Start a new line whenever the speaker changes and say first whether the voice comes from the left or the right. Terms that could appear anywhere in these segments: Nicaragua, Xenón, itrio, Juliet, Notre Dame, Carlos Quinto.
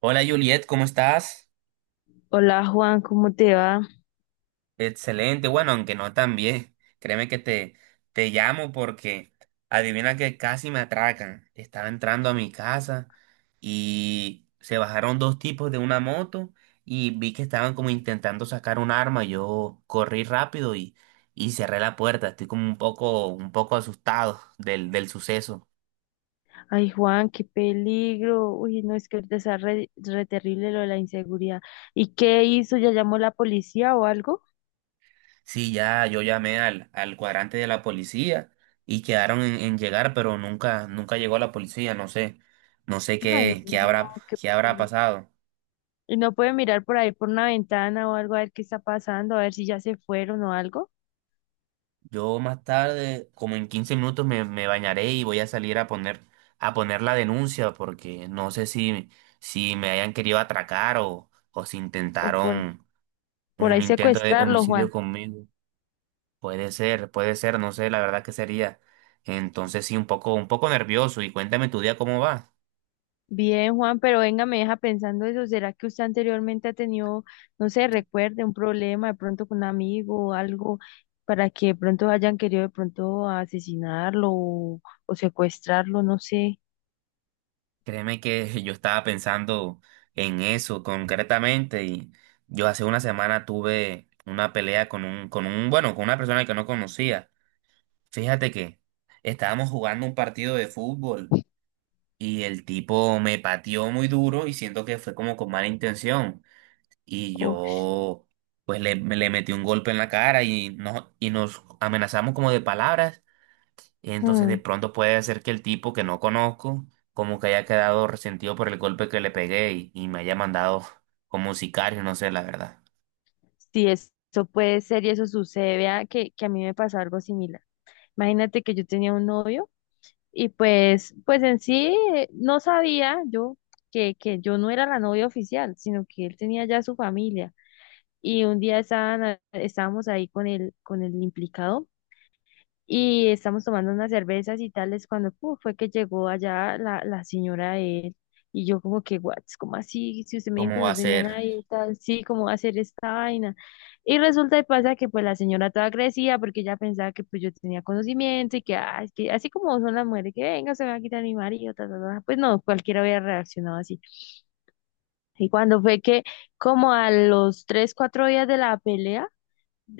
right: Hola Juliet, ¿cómo estás?
left: Hola Juan, ¿cómo te va?
right: Excelente, bueno, aunque no tan bien. Créeme que te llamo porque adivina que casi me atracan. Estaba entrando a mi casa y se bajaron dos tipos de una moto y vi que estaban como intentando sacar un arma. Yo corrí rápido y cerré la puerta. Estoy como un poco asustado del suceso.
left: Ay Juan, qué peligro. Uy, no, es que ahorita está re terrible lo de la inseguridad. ¿Y qué hizo? ¿Ya llamó la policía o algo?
right: Sí, ya, yo llamé al cuadrante de la policía y quedaron en llegar, pero nunca llegó la policía, no sé
left: Ay,
right: qué, qué
left: no,
right: habrá,
left: qué
right: qué habrá
left: peligro.
right: pasado.
left: ¿Y no puede mirar por ahí por una ventana o algo a ver qué está pasando, a ver si ya se fueron o algo?
right: Yo más tarde, como en 15 minutos, me bañaré y voy a salir a poner la denuncia, porque no sé si me hayan querido atracar o si
left: O por,
right: intentaron
left: por
right: un
left: ahí
right: intento de
left: secuestrarlo,
right: homicidio
left: Juan.
right: conmigo. Puede ser, no sé, la verdad que sería. Entonces sí, un poco nervioso. Y cuéntame tu día cómo va.
left: Bien, Juan, pero venga, me deja pensando eso. ¿Será que usted anteriormente ha tenido, no sé, recuerde un problema de pronto con un amigo o algo para que de pronto hayan querido de pronto asesinarlo o secuestrarlo? No sé.
right: Créeme que yo estaba pensando en eso concretamente y yo hace una semana tuve una pelea bueno, con una persona que no conocía. Fíjate que estábamos jugando un partido de fútbol y el tipo me pateó muy duro y siento que fue como con mala intención y
left: Uf.
right: yo pues le metí un golpe en la cara y, no, y nos amenazamos como de palabras. Entonces de
left: Mm.
right: pronto puede ser que el tipo que no conozco como que haya quedado resentido por el golpe que le pegué y me haya mandado como un sicario, no sé la verdad.
left: Sí, eso puede ser y eso sucede. Vea que a mí me pasó algo similar. Imagínate que yo tenía un novio y pues en sí no sabía yo que yo no era la novia oficial, sino que él tenía ya su familia. Y un día estábamos ahí con con el implicado y estamos tomando unas cervezas y tales cuando pu, fue que llegó allá la señora de él y yo como que, what, ¿cómo así? Si usted me dijo
right: ¿Cómo
left: que
right: va a
left: no tenía
right: ser?
left: nadie y tal, sí, ¿cómo va a hacer esta vaina? Y resulta y pasa que pues la señora toda crecía porque ella pensaba que pues yo tenía conocimiento y que, ah, es que así como son las mujeres, que venga, se me va a quitar mi marido, ta, ta, ta. Pues no, cualquiera hubiera reaccionado así. Y cuando fue que como a los tres, cuatro días de la pelea,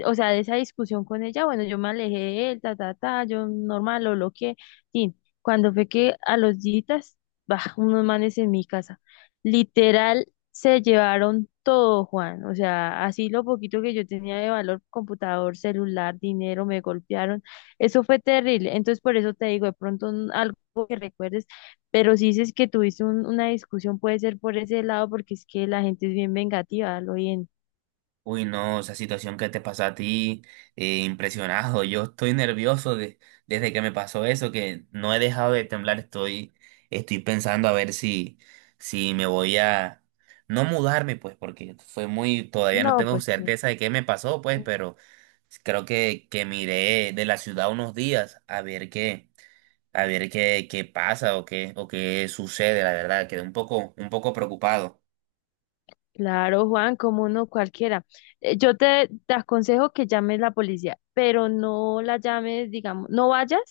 left: o sea, de esa discusión con ella, bueno, yo me alejé de él, ta, ta, ta, yo normal lo bloqueé. Tin, cuando fue que a los días, bah, unos manes en mi casa, literal, se llevaron todo, Juan, o sea, así lo poquito que yo tenía de valor, computador, celular, dinero, me golpearon, eso fue terrible, entonces por eso te digo, de pronto algo que recuerdes, pero si dices que tuviste una discusión, puede ser por ese lado, porque es que la gente es bien vengativa, lo bien,
right: Uy, no, esa situación que te pasó a ti, impresionado. Yo estoy nervioso desde que me pasó eso, que no he dejado de temblar. Estoy pensando a ver si me voy no mudarme, pues, porque fue muy, todavía no
left: no,
right: tengo
left: pues sí.
right: certeza de qué me pasó, pues, pero creo que miré de la ciudad unos días a ver qué, a ver qué pasa o o qué sucede, la verdad. Quedé un poco preocupado.
left: Claro, Juan, como no cualquiera. Yo te aconsejo que llames la policía, pero no la llames, digamos, no vayas,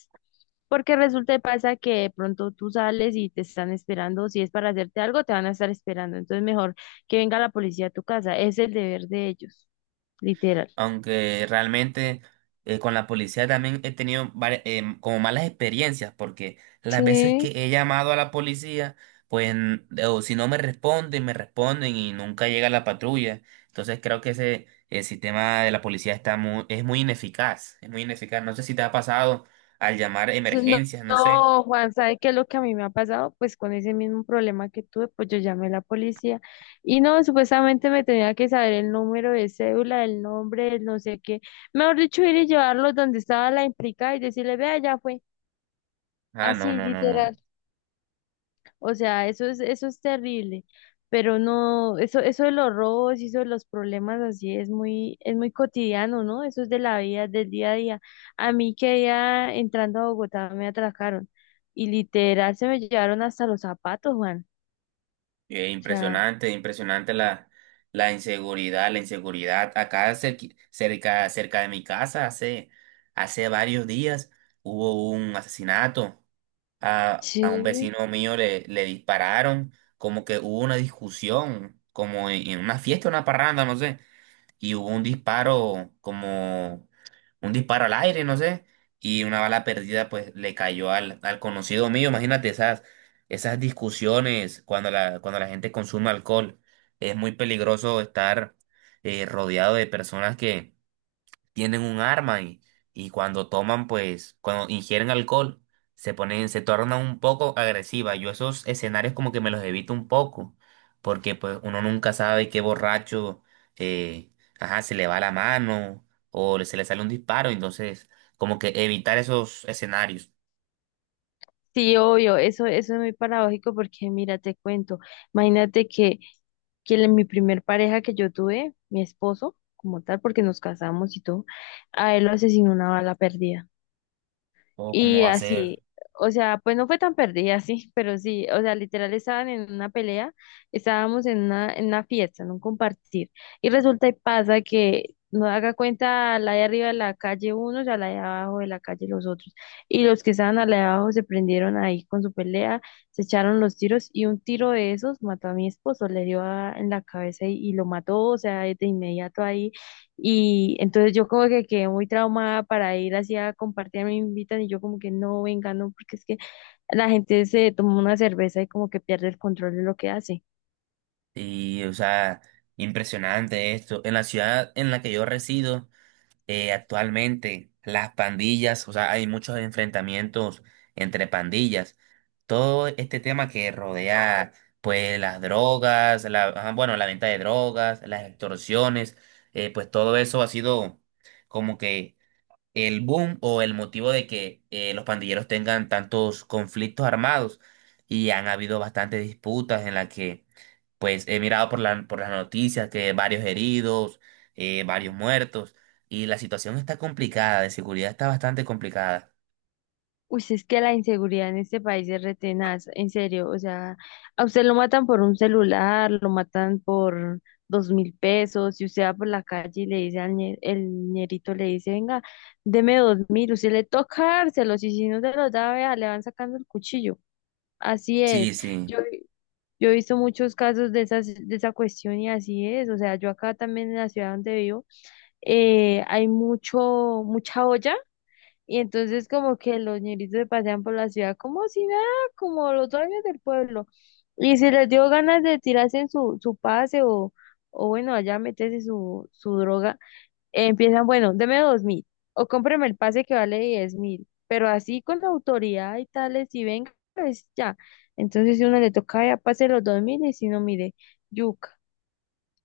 left: porque resulta y pasa que de pronto tú sales y te están esperando. Si es para hacerte algo, te van a estar esperando. Entonces, mejor que venga la policía a tu casa. Es el deber de ellos, literal.
right: Aunque realmente con la policía también he tenido como malas experiencias, porque las veces
left: Sí.
right: que he llamado a la policía, pues o si no me responden, me responden y nunca llega la patrulla. Entonces creo que ese el sistema de la policía es muy ineficaz, No sé si te ha pasado al llamar
left: No,
right: emergencias, no sé.
left: no, Juan, ¿sabe qué es lo que a mí me ha pasado? Pues con ese mismo problema que tuve, pues yo llamé a la policía y no, supuestamente me tenía que saber el número de cédula, el nombre, el no sé qué. Mejor dicho, ir y llevarlo donde estaba la implicada y decirle, vea, ya fue.
right: Ah, no,
left: Así,
right: no, no, no.
left: literal. O sea, eso es terrible. Pero no, eso de los robos y eso de los problemas así es muy cotidiano, ¿no? Eso es de la vida, del día a día. A mí que ya entrando a Bogotá me atracaron y literal se me llevaron hasta los zapatos, Juan. O sea,
right: Impresionante, impresionante la inseguridad, la inseguridad. Acá cerca, cerca de mi casa, hace varios días hubo un asesinato. A un
left: sí.
right: vecino mío le dispararon, como que hubo una discusión, como en una fiesta, una parranda, no sé, y hubo un disparo como un disparo al aire, no sé, y una bala perdida pues le cayó al conocido mío. Imagínate esas, esas discusiones cuando la gente consume alcohol. Es muy peligroso estar rodeado de personas que tienen un arma y cuando toman, pues, cuando ingieren alcohol, se tornan un poco agresivas. Yo esos escenarios como que me los evito un poco, porque pues uno nunca sabe qué borracho, eh, ajá, se le va la mano o se le sale un disparo, entonces como que evitar esos escenarios
left: Sí, obvio, eso es muy paradójico porque mira, te cuento, imagínate que mi primer pareja que yo tuve, mi esposo, como tal, porque nos casamos y todo, a él lo asesinó una bala perdida.
right: o cómo
left: Y
right: va a ser.
left: así, o sea, pues no fue tan perdida, sí, pero sí, o sea, literal estaban en una pelea, estábamos en una fiesta, en un compartir. Y resulta y pasa que no haga cuenta la de arriba de la calle unos, a la de abajo de la calle los otros. Y los que estaban a la de abajo se prendieron ahí con su pelea, se echaron los tiros y un tiro de esos mató a mi esposo, le dio en la cabeza y lo mató, o sea, de inmediato ahí y entonces yo como que quedé muy traumada para ir así a compartir, me invitan y yo como que no, venga, no, porque es que la gente se toma una cerveza y como que pierde el control de lo que hace.
right: Y, o sea, impresionante esto. En la ciudad en la que yo resido, actualmente las pandillas, o sea, hay muchos enfrentamientos entre pandillas. Todo este tema que rodea, pues, las drogas, ajá, bueno, la venta de drogas, las extorsiones, pues todo eso ha sido como que el boom o el motivo de que los pandilleros tengan tantos conflictos armados y han habido bastantes disputas en las que pues he mirado por las noticias que varios heridos, varios muertos, y la situación está complicada, de seguridad está bastante complicada.
left: Uy, sí, es que la inseguridad en este país es re tenaz, en serio, o sea, a usted lo matan por un celular, lo matan por 2.000 pesos, si usted va por la calle y le dice al el ñerito, le dice, venga, deme 2.000, usted le toca dárselos y si no se los da, vea, le van sacando el cuchillo. Así
right: Sí,
left: es.
right: sí,
left: Yo yo he visto muchos casos de esas, de esa cuestión y así es. O sea, yo acá también en la ciudad donde vivo, hay mucho, mucha olla y entonces como que los ñeritos se pasean por la ciudad como si nada, como los dueños del pueblo. Y si les dio ganas de tirarse en su pase o bueno, allá meterse su droga, empiezan, bueno, deme dos mil o cómpreme el pase que vale 10.000, pero así con la autoridad y tales, y venga, pues ya. Entonces, si uno le toca, ya pase los 2.000, y si no, mire, yuca,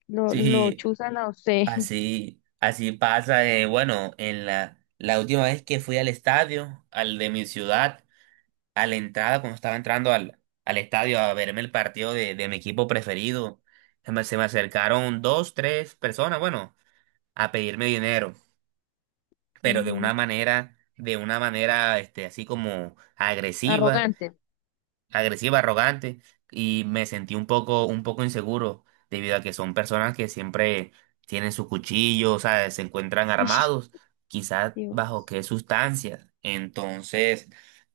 left: lo
right: sí,
left: chuzan a usted.
right: así, así pasa. Bueno, en la última vez que fui al estadio, al de mi ciudad, a la entrada, cuando estaba entrando al estadio a verme el partido de mi equipo preferido, se me acercaron dos, tres personas, bueno, a pedirme dinero, pero de una
left: Ujú.
right: manera, de una manera, este, así como agresiva,
left: Arrogante.
right: agresiva, arrogante, y me sentí un poco inseguro, debido a que son personas que siempre tienen su cuchillo, o sea, se encuentran
left: Sí.
right: armados, quizás bajo
left: Dios.
right: qué sustancias. Entonces,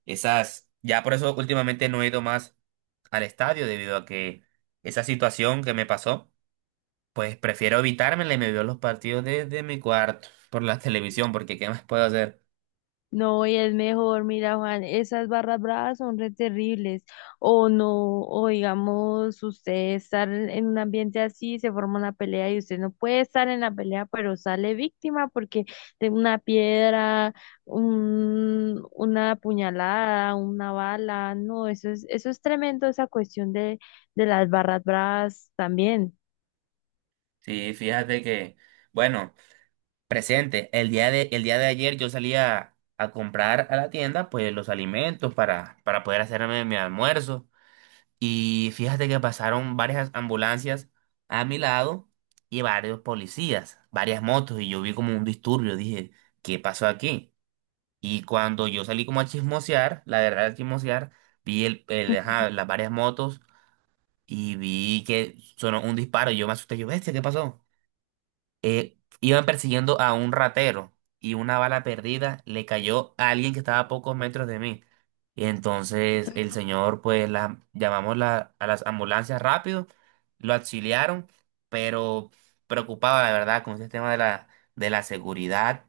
right: ya por eso últimamente no he ido más al estadio, debido a que esa situación que me pasó, pues prefiero evitármela y me veo los partidos desde mi cuarto por la televisión, porque ¿qué más puedo hacer?
left: No, y es mejor, mira, Juan, esas barras bravas son re terribles. O no, o digamos, usted estar en un ambiente así, se forma una pelea y usted no puede estar en la pelea, pero sale víctima porque de una piedra, un, una puñalada, una bala, no, eso es tremendo, esa cuestión de las barras bravas también.
right: Sí, fíjate que, bueno, presente, el día de ayer yo salí a comprar a la tienda pues los alimentos para poder hacerme mi almuerzo y fíjate que pasaron varias ambulancias a mi lado y varios policías, varias motos y yo vi como un disturbio, dije, ¿qué pasó aquí? Y cuando yo salí como a chismosear, la verdad a chismosear, vi ajá, las varias motos y vi que sonó un disparo y yo me asusté, yo, bestia, ¿qué pasó? Iban persiguiendo a un ratero y una bala perdida le cayó a alguien que estaba a pocos metros de mí. Y entonces el señor, pues llamamos a las ambulancias rápido, lo auxiliaron, pero preocupado, la verdad, con ese tema de la seguridad.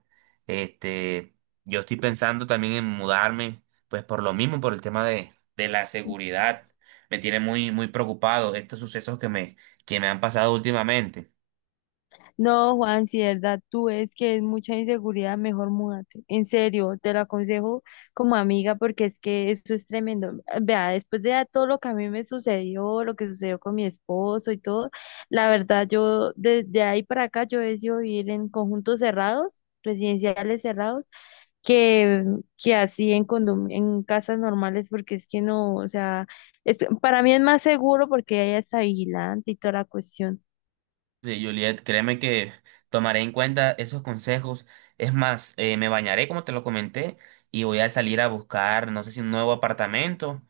right: Este, yo estoy pensando también en mudarme, pues por lo mismo, por el tema de la seguridad. Me tiene muy, muy preocupado estos sucesos que me han pasado últimamente.
left: No, Juan, si de verdad tú es que es mucha inseguridad, mejor múdate. En serio, te lo aconsejo como amiga porque es que eso es tremendo. Vea, después de todo lo que a mí me sucedió, lo que sucedió con mi esposo y todo, la verdad yo desde ahí para acá yo he decidido vivir en conjuntos cerrados, residenciales cerrados, que, que así en en casas normales porque es que no, o sea, es- para mí es más seguro porque hay hasta vigilante y toda la cuestión.
right: Sí, Juliet, créeme que tomaré en cuenta esos consejos. Es más, me bañaré, como te lo comenté, y voy a salir a buscar, no sé si un nuevo apartamento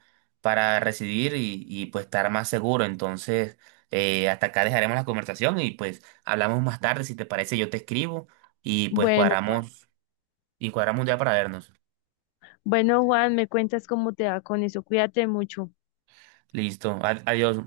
right: para residir pues estar más seguro. Entonces, hasta acá dejaremos la conversación y pues hablamos más tarde. Si te parece, yo te escribo y pues
left: Bueno.
right: cuadramos un día para vernos.
left: Bueno, Juan, me cuentas cómo te va con eso. Cuídate mucho.
right: Listo, adiós.